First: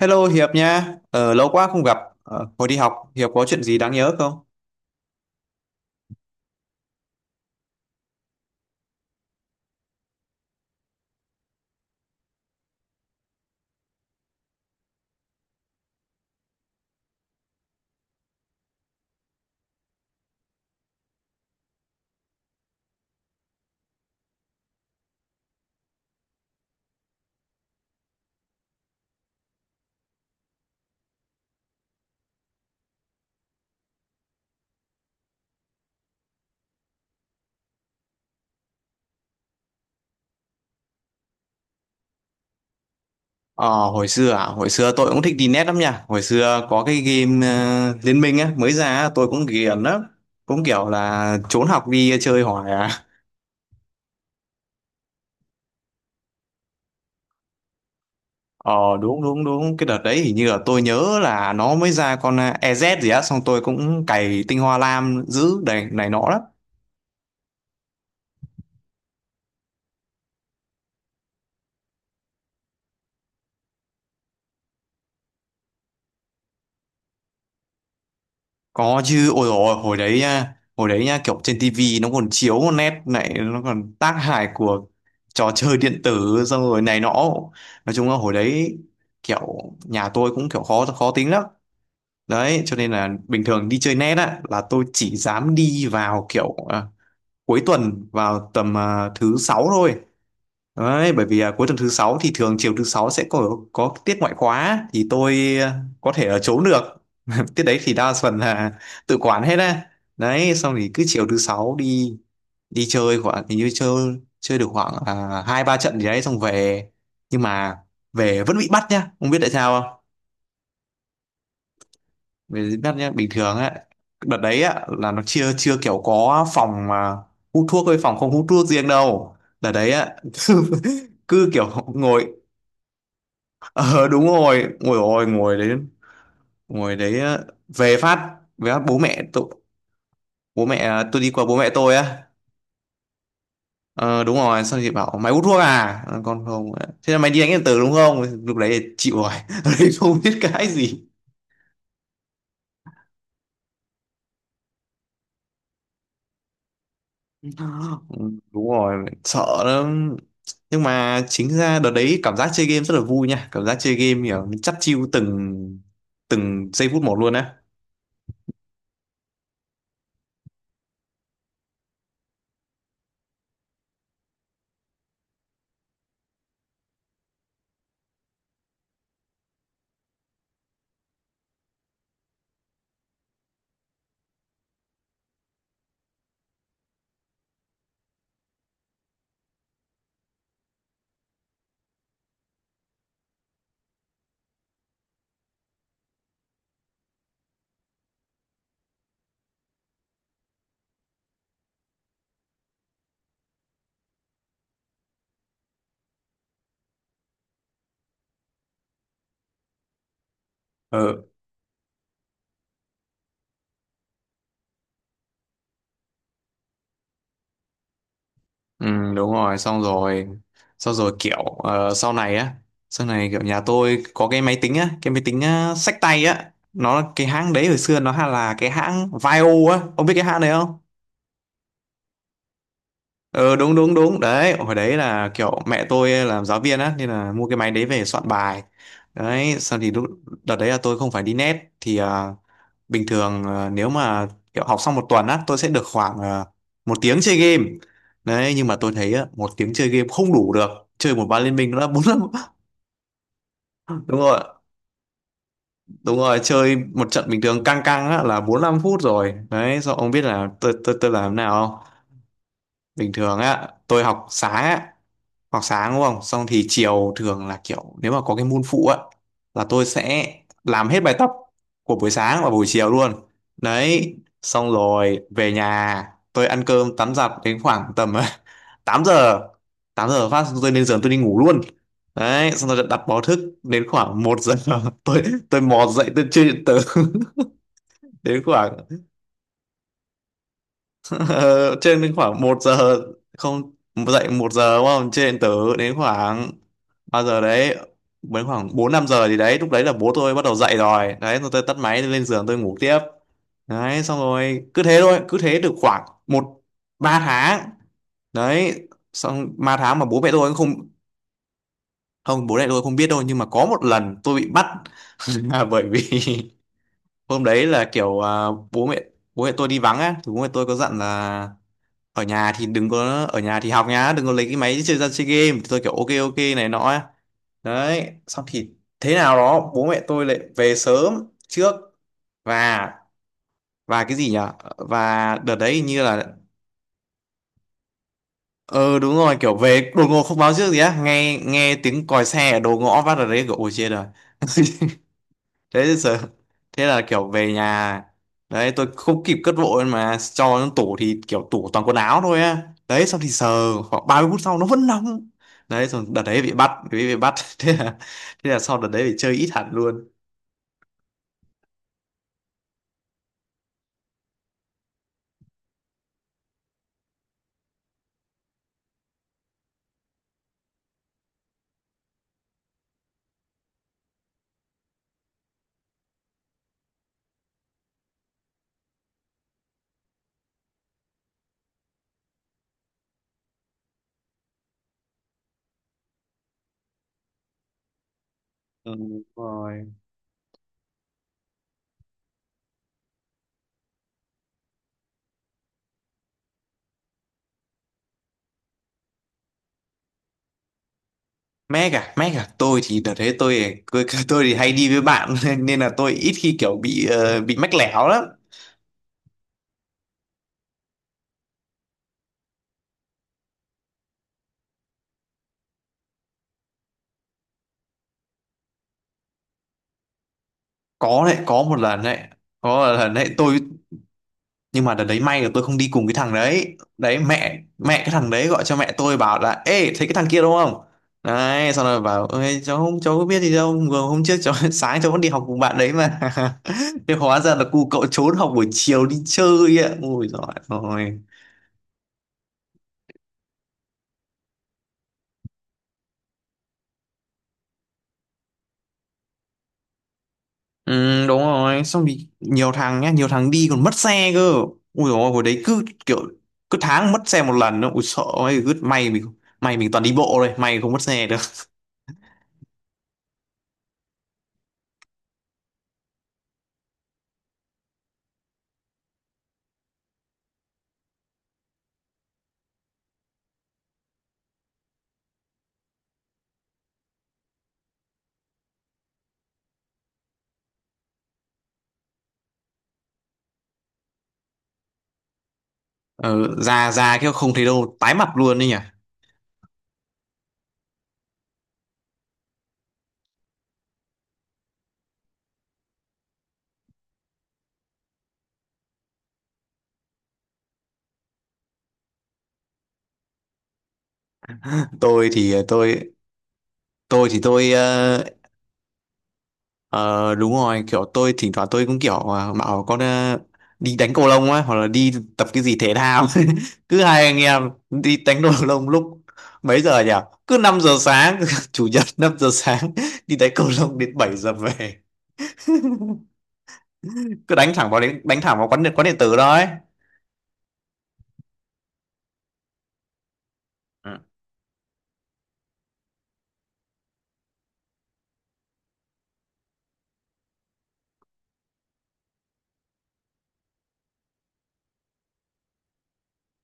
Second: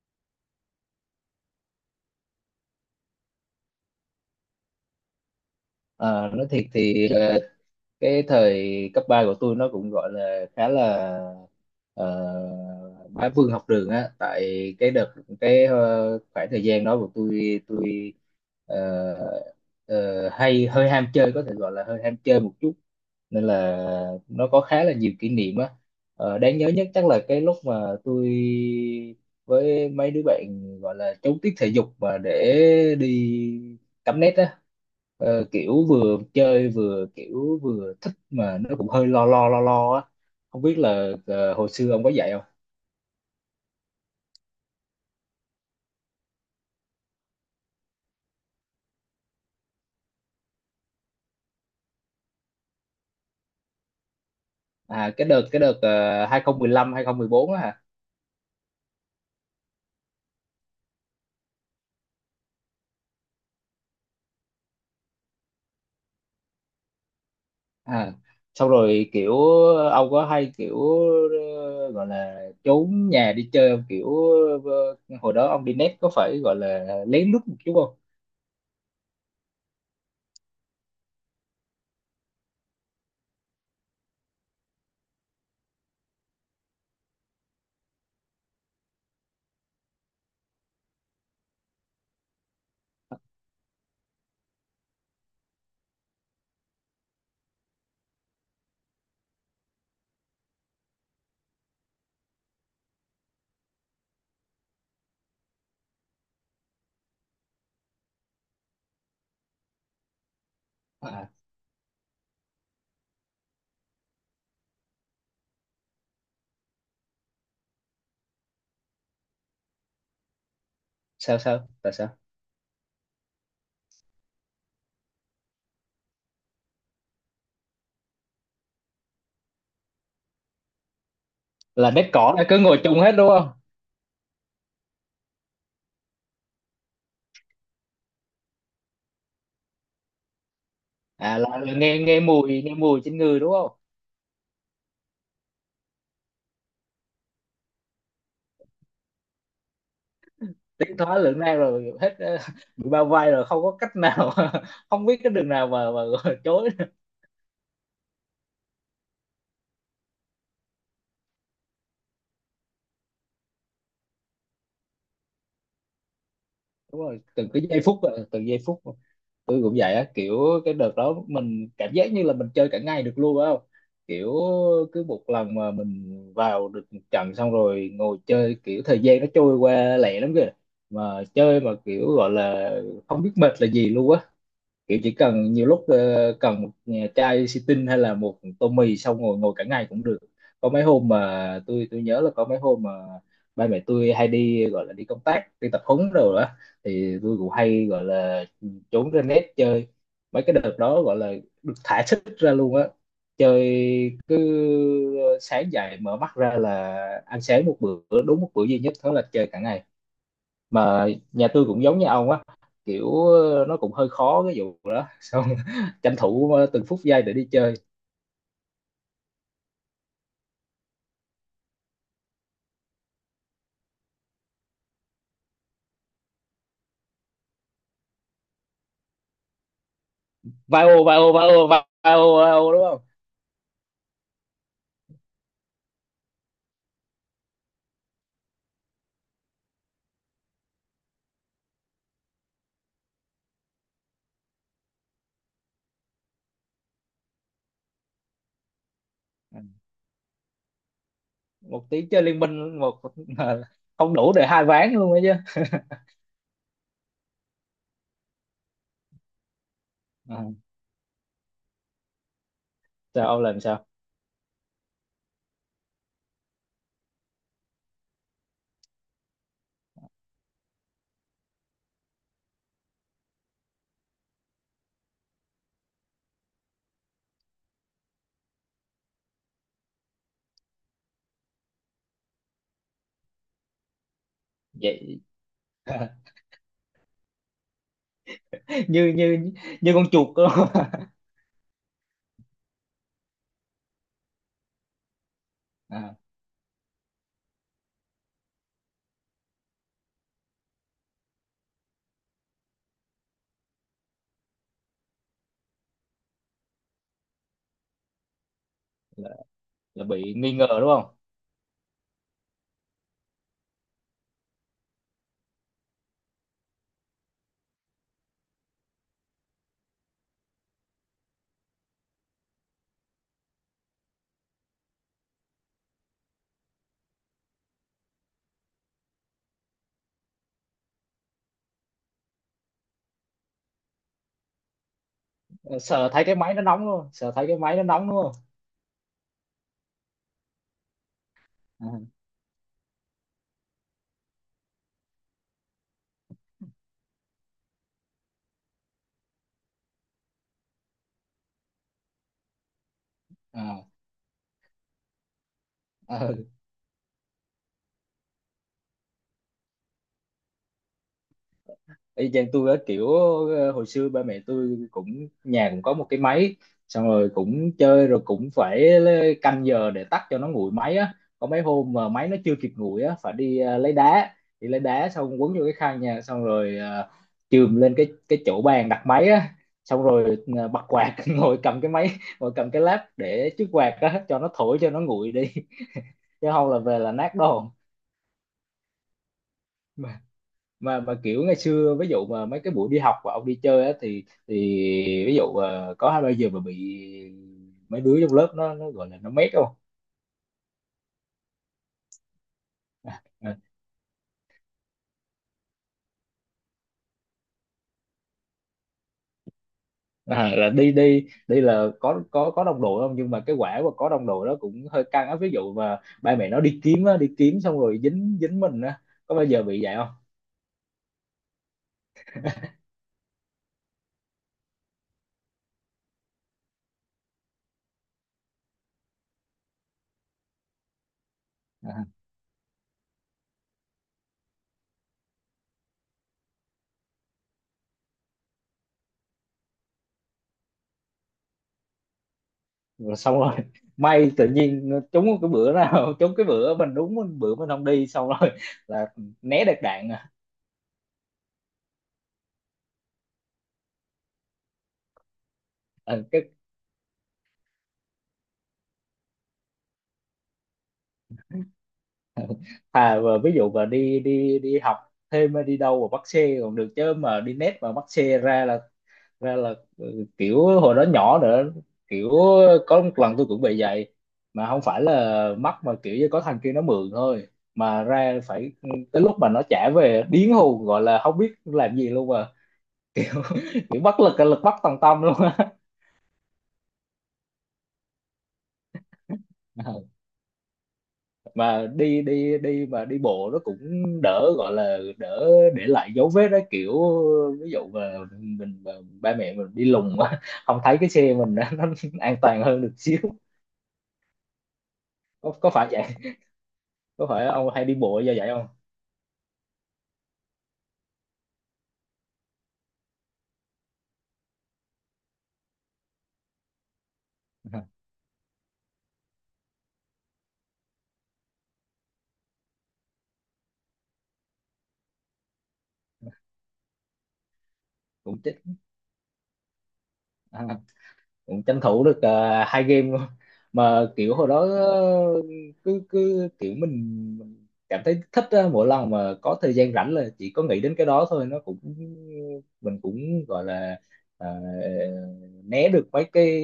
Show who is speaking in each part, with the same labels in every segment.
Speaker 1: Hello Hiệp nha, lâu quá không gặp. Hồi đi học, Hiệp có chuyện gì đáng nhớ không?
Speaker 2: Ờ, nói thiệt thì, cái thời cấp 3 của tôi nó cũng gọi là khá là bá vương học đường á. Tại cái đợt khoảng thời gian đó của tôi ờ, ờ, hay hơi ham chơi, có thể gọi là hơi ham chơi một chút, nên là nó có khá là nhiều kỷ niệm á. Đáng nhớ nhất chắc là cái lúc mà tôi với mấy đứa bạn gọi là trốn tiết thể dục mà để đi cắm nét á. Kiểu vừa chơi vừa kiểu vừa thích mà nó cũng hơi lo lo lo lo á, không biết là hồi xưa ông có dạy không.
Speaker 1: Hồi xưa tôi cũng thích đi net lắm nha. Hồi xưa có cái game Liên Minh á, mới ra á, tôi cũng ghiền lắm. Cũng kiểu là trốn học đi chơi hoài à.
Speaker 2: À, cái đợt 2015 2014 á hả?
Speaker 1: Ờ, đúng, đúng, đúng, cái đợt đấy hình như là tôi nhớ là nó mới ra con EZ gì á, xong tôi cũng cày tinh hoa lam giữ này này nọ lắm.
Speaker 2: À, xong rồi kiểu ông có hay kiểu gọi là trốn nhà đi chơi không, kiểu ờ, hồi đó ông đi net có phải gọi là lén lút một chút không?
Speaker 1: Có chứ, ôi dồi ôi, hồi đấy nha, kiểu trên tivi nó còn chiếu một nét này, nó còn tác hại của trò chơi điện tử xong rồi này nọ. Nói chung là hồi đấy kiểu nhà tôi cũng kiểu khó khó tính lắm. Đấy, cho nên là bình thường đi chơi net á là tôi chỉ dám đi vào kiểu cuối tuần vào tầm thứ sáu thôi. Đấy, bởi vì cuối tuần thứ sáu thì thường chiều thứ sáu sẽ có tiết ngoại khóa thì tôi có thể ở trốn được tiết đấy thì đa phần là tự quản hết á, đấy xong thì cứ chiều
Speaker 2: À,
Speaker 1: thứ sáu đi đi chơi khoảng, hình như chơi chơi được khoảng hai ba trận gì đấy xong về. Nhưng mà về vẫn bị bắt nhá, không biết tại sao không.
Speaker 2: sao sao tại sao?
Speaker 1: Về bị bắt nhá, bình thường á, đợt đấy á là nó chưa chưa kiểu có phòng mà hút thuốc với phòng không hút thuốc riêng đâu, đợt đấy á cứ, cứ kiểu
Speaker 2: Là net
Speaker 1: ngồi.
Speaker 2: cỏ là cứ ngồi chung hết đúng không?
Speaker 1: Ờ đúng rồi ngồi đấy á, về phát bố mẹ tôi, tôi đi
Speaker 2: À
Speaker 1: qua
Speaker 2: là,
Speaker 1: bố mẹ
Speaker 2: nghe
Speaker 1: tôi
Speaker 2: nghe
Speaker 1: á.
Speaker 2: mùi trên người đúng không?
Speaker 1: Ờ đúng rồi, xong chị bảo mày hút thuốc à? Ờ, con không ạ. Thế là mày đi đánh điện tử đúng không? Lúc đấy thì chịu rồi. Lúc đấy không biết cái
Speaker 2: Tiến
Speaker 1: gì.
Speaker 2: thoái lưỡng nan rồi hết, bị bao vây rồi không có cách nào. Không biết cái đường nào mà chối.
Speaker 1: Ừ, đúng rồi, sợ lắm. Nhưng mà chính ra đợt đấy cảm giác chơi game rất là vui nha, cảm giác chơi game kiểu mình chắt chiu từng từng giây
Speaker 2: Đúng
Speaker 1: phút một
Speaker 2: rồi,
Speaker 1: luôn
Speaker 2: từng
Speaker 1: á.
Speaker 2: cái giây phút, từng giây phút, tôi cũng vậy á, kiểu cái đợt đó mình cảm giác như là mình chơi cả ngày được luôn á, không kiểu, cứ một lần mà mình vào được một trận xong rồi ngồi chơi, kiểu thời gian nó trôi qua lẹ lắm kìa, mà chơi mà kiểu gọi là không biết mệt là gì luôn á. Kiểu chỉ cần nhiều lúc, cần một chai xì tinh hay là một tô mì, xong ngồi ngồi cả ngày cũng được. Có mấy hôm mà tôi nhớ là có mấy hôm mà ba mẹ tôi hay đi gọi là đi công tác, đi tập huấn rồi đó, thì tôi cũng hay gọi là trốn ra net chơi. Mấy cái đợt đó gọi là được thả sức ra luôn á, chơi cứ, sáng dậy mở mắt ra là ăn sáng một bữa, đúng một bữa duy nhất, thế là chơi cả ngày mà.
Speaker 1: Ờ,
Speaker 2: Nhà tôi cũng giống như ông á, kiểu, nó cũng hơi khó cái vụ đó, xong tranh thủ từng phút giây để đi chơi.
Speaker 1: ừ, đúng rồi, xong rồi kiểu sau này kiểu nhà tôi có cái máy tính xách tay á, nó cái hãng đấy hồi xưa nó hay là cái hãng Vaio á, ông biết cái hãng đấy không?
Speaker 2: Vai ô đúng không?
Speaker 1: Ờ Đúng đúng đúng đấy, hồi đấy là kiểu mẹ tôi làm giáo viên á nên là mua cái máy đấy về soạn bài. Đấy xong thì lúc đợt đấy là tôi không phải đi net thì bình thường nếu mà kiểu học xong một tuần á tôi sẽ được khoảng một tiếng chơi game. Đấy nhưng mà tôi thấy á, một
Speaker 2: Ừ.
Speaker 1: tiếng chơi game không đủ được, chơi một ván liên minh nó
Speaker 2: Một
Speaker 1: đã bốn
Speaker 2: tiếng
Speaker 1: năm.
Speaker 2: chơi Liên Minh, một mà không
Speaker 1: Đúng
Speaker 2: đủ
Speaker 1: rồi,
Speaker 2: để hai ván luôn ấy chứ.
Speaker 1: đúng rồi, chơi một trận bình thường căng căng á là bốn năm phút rồi đấy. Sao ông biết
Speaker 2: À,
Speaker 1: là tôi làm thế nào không? Bình
Speaker 2: sao
Speaker 1: thường
Speaker 2: ông làm
Speaker 1: á
Speaker 2: sao
Speaker 1: tôi học sáng á, hoặc sáng đúng không, xong thì chiều thường là kiểu nếu mà có cái môn phụ á là tôi sẽ làm hết bài tập của buổi sáng và buổi chiều luôn đấy. Xong rồi về nhà tôi ăn cơm tắm giặt đến khoảng tầm 8 giờ 8 giờ phát tôi lên giường tôi đi ngủ luôn đấy. Xong rồi đặt báo thức đến khoảng một giờ
Speaker 2: vậy?
Speaker 1: tôi tôi mò dậy tôi chưa điện tử. Đến khoảng
Speaker 2: như như Như con chuột đó.
Speaker 1: Ờ, trên đến khoảng một giờ, không, dậy một giờ đúng không, trên tớ đến
Speaker 2: À,
Speaker 1: khoảng bao giờ đấy, đến khoảng 4 5 giờ thì đấy lúc đấy là bố tôi bắt đầu dậy rồi đấy, rồi tôi tắt máy tôi lên giường tôi ngủ tiếp. Đấy xong rồi cứ thế thôi, cứ thế được khoảng một ba tháng. Đấy
Speaker 2: là,
Speaker 1: xong ba tháng
Speaker 2: là
Speaker 1: mà bố mẹ
Speaker 2: bị
Speaker 1: tôi
Speaker 2: nghi
Speaker 1: cũng
Speaker 2: ngờ
Speaker 1: không
Speaker 2: đúng không?
Speaker 1: không bố mẹ tôi không biết đâu. Nhưng mà có một lần tôi bị bắt là bởi vì hôm đấy là kiểu bố mẹ bố mẹ tôi đi vắng á, thì bố mẹ tôi có dặn là ở nhà thì đừng có, ở nhà thì học nhá, đừng có lấy cái máy chơi ra chơi game, thì tôi kiểu ok ok này nọ ấy. Đấy xong thì thế nào đó bố mẹ tôi lại về sớm trước, và và cái gì nhỉ, và đợt đấy hình như là
Speaker 2: Sợ thấy cái máy nó nóng đúng không?
Speaker 1: ờ đúng rồi, kiểu về đột ngột không báo trước gì á, nghe nghe tiếng còi xe ở đầu ngõ phát ở đấy kiểu ôi chết rồi. Thế sợ, thế là kiểu về nhà đấy tôi không kịp cất vội mà cho nó tủ, thì kiểu tủ toàn quần áo thôi á, đấy xong thì sờ
Speaker 2: À,
Speaker 1: khoảng 30 phút sau nó vẫn nóng đấy, rồi đợt
Speaker 2: à, à.
Speaker 1: đấy bị bắt thế là thế là sau đợt đấy phải chơi ít hẳn luôn.
Speaker 2: Y chang tôi á, kiểu, hồi xưa ba mẹ tôi cũng, nhà cũng có một cái máy, xong rồi cũng chơi, rồi cũng phải canh giờ để tắt cho nó nguội máy á. Có mấy hôm mà máy nó chưa kịp nguội á, phải đi lấy đá, đi lấy đá xong quấn vô cái khăn nha, xong rồi uh, chườm lên cái chỗ bàn đặt máy á, xong rồi, bật quạt, ngồi cầm cái lab để trước quạt á cho nó thổi cho nó nguội đi, chứ không là về là nát đồ.
Speaker 1: Ừ, đúng rồi.
Speaker 2: Mà kiểu ngày xưa, ví dụ mà mấy cái buổi đi học và ông đi chơi á, thì ví dụ, có hai ba giờ mà bị mấy đứa trong lớp nó gọi là nó mét không?
Speaker 1: Mac à, tôi thì đợt đấy
Speaker 2: À,
Speaker 1: tôi thì hay đi với bạn nên nên là tôi ít khi kiểu bị mách lẻo lắm.
Speaker 2: à, là đi đi đi là có đồng đội không? Nhưng mà cái quả mà có đồng đội đó cũng hơi căng á, ví dụ mà ba mẹ nó đi kiếm á, đi kiếm xong rồi dính dính mình á, có bao giờ bị vậy không?
Speaker 1: Có đấy, có một lần đấy tôi, nhưng mà đợt đấy may là tôi không đi cùng cái thằng đấy đấy, mẹ mẹ cái thằng đấy gọi cho mẹ tôi bảo là ê thấy cái thằng kia đúng không, đấy xong rồi
Speaker 2: À,
Speaker 1: bảo ơi cháu không, cháu có biết gì đâu, vừa hôm trước cháu sáng cháu vẫn đi học cùng bạn đấy mà. Thế hóa ra là cu cậu trốn học buổi chiều đi chơi ạ, ôi giời ơi.
Speaker 2: rồi xong rồi, may tự nhiên trúng cái bữa nào trúng cái bữa mình, đúng bữa mình không đi, xong rồi là né được đạn à.
Speaker 1: Ừ, đúng rồi, xong thì nhiều thằng nhá, nhiều thằng đi còn mất xe cơ, ui dồi ôi hồi đấy cứ kiểu
Speaker 2: Ờ, cái
Speaker 1: cứ tháng mất xe một lần nữa ui sợ ơi, cứ may mình toàn đi bộ thôi, may không mất xe được.
Speaker 2: Thà mà ví dụ mà đi đi đi học thêm hay đi đâu mà bắt xe còn được, chứ mà đi net mà bắt xe ra là, ừ, kiểu hồi đó nhỏ nữa, kiểu có một lần tôi cũng bị vậy, mà không phải là mắc mà kiểu như có thằng kia nó mượn thôi, mà ra phải, tới lúc mà nó trả về điên hù gọi là không biết làm gì luôn mà, kiểu bất lực lực bất tòng tâm luôn á.
Speaker 1: Ờ, ra ra cái không thấy đâu tái mặt luôn đấy nhỉ.
Speaker 2: Mà đi đi đi mà đi bộ nó cũng đỡ, gọi là đỡ để lại dấu vết đó, kiểu ví dụ mà mình mà ba mẹ mình đi lùng, không thấy cái xe mình á, nó an toàn hơn được xíu.
Speaker 1: tôi thì
Speaker 2: Có phải vậy,
Speaker 1: tôi
Speaker 2: có
Speaker 1: tôi thì
Speaker 2: phải ông
Speaker 1: tôi
Speaker 2: hay đi bộ do vậy không?
Speaker 1: ờ, đúng rồi kiểu tôi thỉnh thoảng tôi cũng kiểu bảo con đi đánh cầu lông á hoặc là đi tập cái gì thể thao. Cứ hai anh em đi đánh cầu lông lúc mấy giờ nhỉ, cứ 5 giờ sáng, chủ nhật 5 giờ sáng đi đánh cầu lông đến 7 giờ về, cứ đánh thẳng vào đến đánh
Speaker 2: Cũng chết
Speaker 1: thẳng vào quán điện tử đó ấy.
Speaker 2: à, cũng tranh thủ được hai game luôn. Mà kiểu hồi đó, cứ cứ kiểu mình cảm thấy thích á, mỗi lần mà có thời gian rảnh là chỉ có nghĩ đến cái đó thôi, nó cũng mình cũng gọi là ờ, né được mấy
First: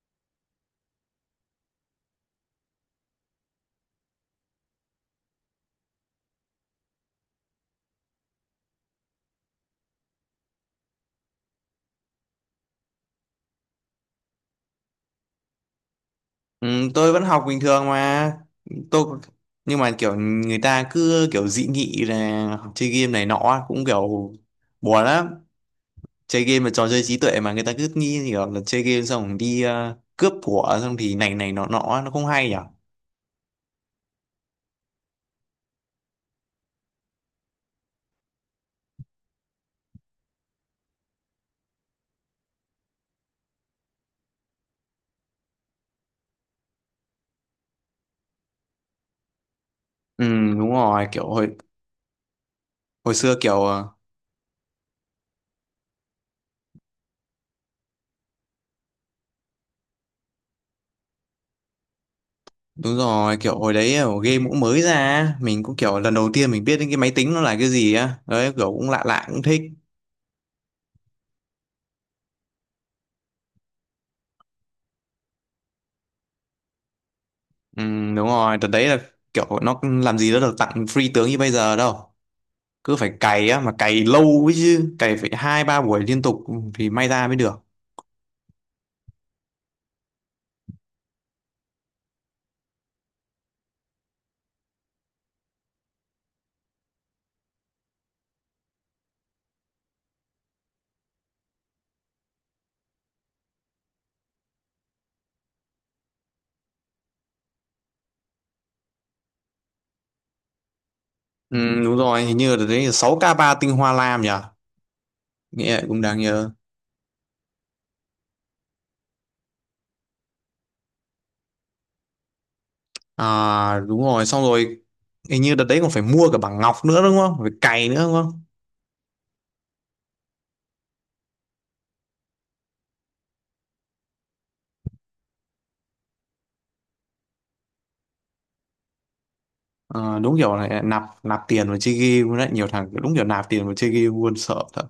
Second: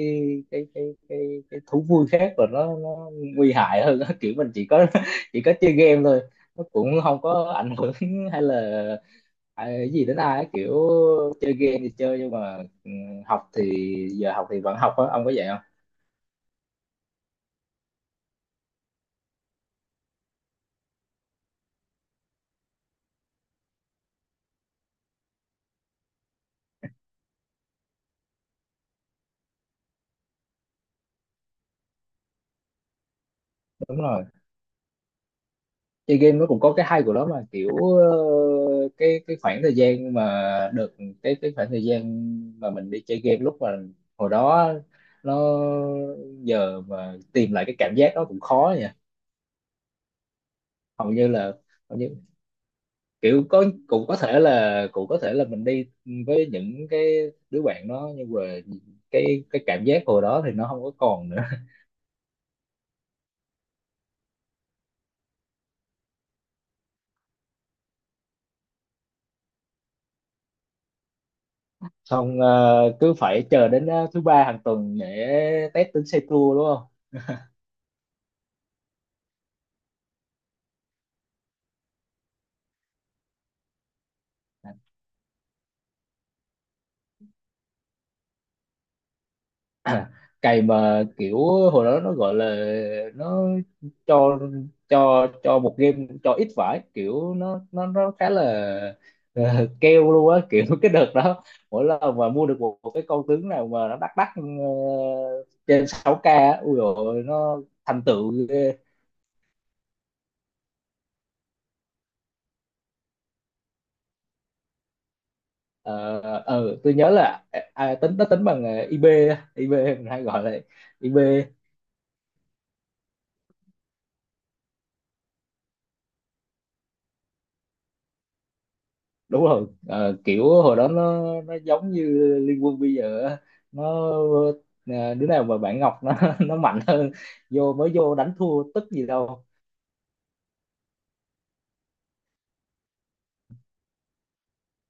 Speaker 2: cái cái cái cái thú vui khác rồi, nó nguy hại hơn á. Kiểu mình chỉ có chơi game thôi, nó cũng không có ảnh hưởng hay là à, cái gì đến ai á, kiểu chơi game thì chơi nhưng mà ừ, học thì, giờ học thì vẫn học á, ông có vậy không?
Speaker 1: Ừ, tôi vẫn học bình thường mà tôi. Nhưng mà kiểu người ta cứ kiểu dị nghị là học chơi game này nọ cũng kiểu buồn lắm. Chơi game là trò chơi trí tuệ mà người ta cứ nghĩ kiểu là chơi game xong rồi đi cướp của xong thì này này nọ nọ, nó không hay nhỉ.
Speaker 2: Đúng rồi, chơi game nó cũng có cái hay của nó mà, kiểu, được cái khoảng thời gian mà mình đi chơi game lúc mà hồi đó, nó giờ mà tìm lại cái cảm giác đó cũng khó nha.
Speaker 1: Ừ đúng rồi
Speaker 2: hầu
Speaker 1: kiểu
Speaker 2: như là
Speaker 1: hồi
Speaker 2: Hầu như
Speaker 1: hồi xưa
Speaker 2: kiểu
Speaker 1: kiểu
Speaker 2: có, cũng có thể là mình đi với những cái đứa bạn đó nhưng mà cái cảm giác hồi đó thì nó không có còn nữa.
Speaker 1: đúng rồi kiểu hồi đấy kiểu game cũng mới ra, mình cũng kiểu lần đầu tiên mình biết đến cái máy tính nó là cái gì á, đấy kiểu cũng lạ lạ cũng thích.
Speaker 2: Xong, cứ phải chờ đến thứ ba hàng tuần để test tính xe tua đúng không?
Speaker 1: Ừ, đúng rồi đợt đấy là kiểu nó làm gì nó được tặng free tướng như bây giờ đâu, cứ phải cày á mà cày lâu ấy chứ, cày phải hai ba buổi liên tục thì may ra mới được.
Speaker 2: Cày mà kiểu hồi đó nó gọi là, nó cho cho một game, cho ít vải, kiểu nó khá là ờ, keo luôn á, kiểu cái đợt đó mỗi lần mà mua được một cái con tướng nào mà nó đắt đắt, trên 6K á, ui dồi ôi, nó thành tựu.
Speaker 1: Ừ, đúng rồi, hình như là đấy 6k3 tinh hoa lam nhỉ, nghĩa cũng đáng
Speaker 2: ờ
Speaker 1: nhớ.
Speaker 2: tôi nhớ là à, à, tính nó tính bằng IB á, IB mình hay gọi là IB.
Speaker 1: À đúng rồi, xong rồi hình như đợt đấy còn phải mua cả bảng ngọc nữa đúng không, phải cày nữa đúng không.
Speaker 2: Đúng rồi. Ờ, Kiểu hồi đó nó giống như Liên Quân bây giờ á. nó ờ, Đứa nào mà bạn Ngọc nó mạnh hơn, mới vô đánh thua tức gì đâu.
Speaker 1: Ờ, đúng kiểu này, nạp nạp tiền vào chơi game luôn đấy, nhiều thằng đúng kiểu nạp tiền vào chơi game luôn, sợ thật.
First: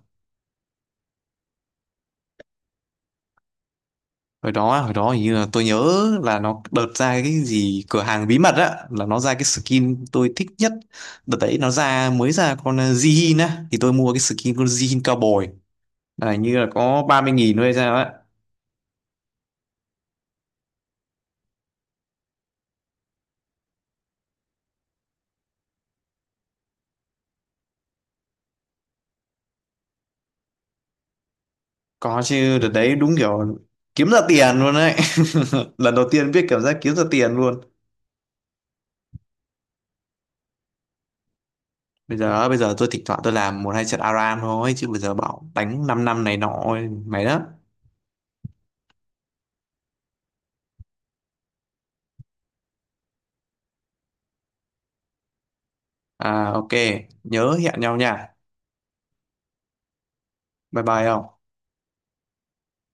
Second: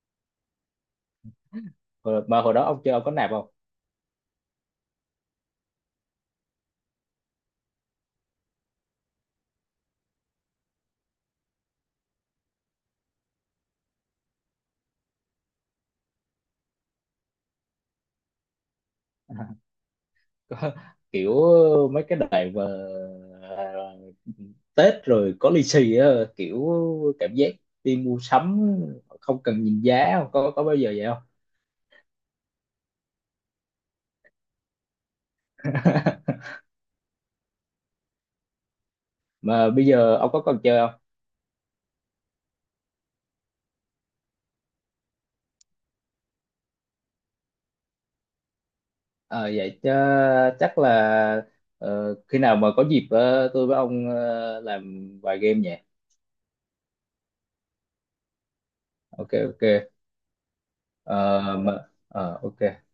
Speaker 2: Hồi- mà Hồi đó ông chơi ông có nạp không?
Speaker 1: Hồi đó hình như là tôi nhớ là nó đợt ra cái gì cửa hàng bí mật á, là nó ra cái skin tôi thích nhất, đợt đấy nó ra mới ra con Jihin á, thì tôi mua cái skin con Jihin cao bồi là hình như là có 30.000 thôi hay sao á.
Speaker 2: Có- Kiểu mấy cái đoạn mà ờ, Tết rồi có lì xì á, kiểu cảm giác đi mua sắm không cần nhìn giá, không có bao giờ vậy không?
Speaker 1: Có chứ, đợt đấy đúng kiểu kiếm ra tiền luôn đấy. Lần đầu tiên biết cảm giác kiếm ra tiền luôn.
Speaker 2: Mà bây giờ ông có còn chơi không?
Speaker 1: Bây giờ tôi thỉnh thoảng tôi làm một hai trận ARAM thôi, chứ bây giờ bảo đánh 5 năm này nọ mày đó.
Speaker 2: Ờ, Vậy chứ chắc là, khi nào mà có dịp, tôi với ông làm vài game nhỉ?
Speaker 1: À ok, nhớ hẹn nhau nha.
Speaker 2: Ok, ok.
Speaker 1: Bye bye
Speaker 2: Ờ,
Speaker 1: không.
Speaker 2: mà, ok.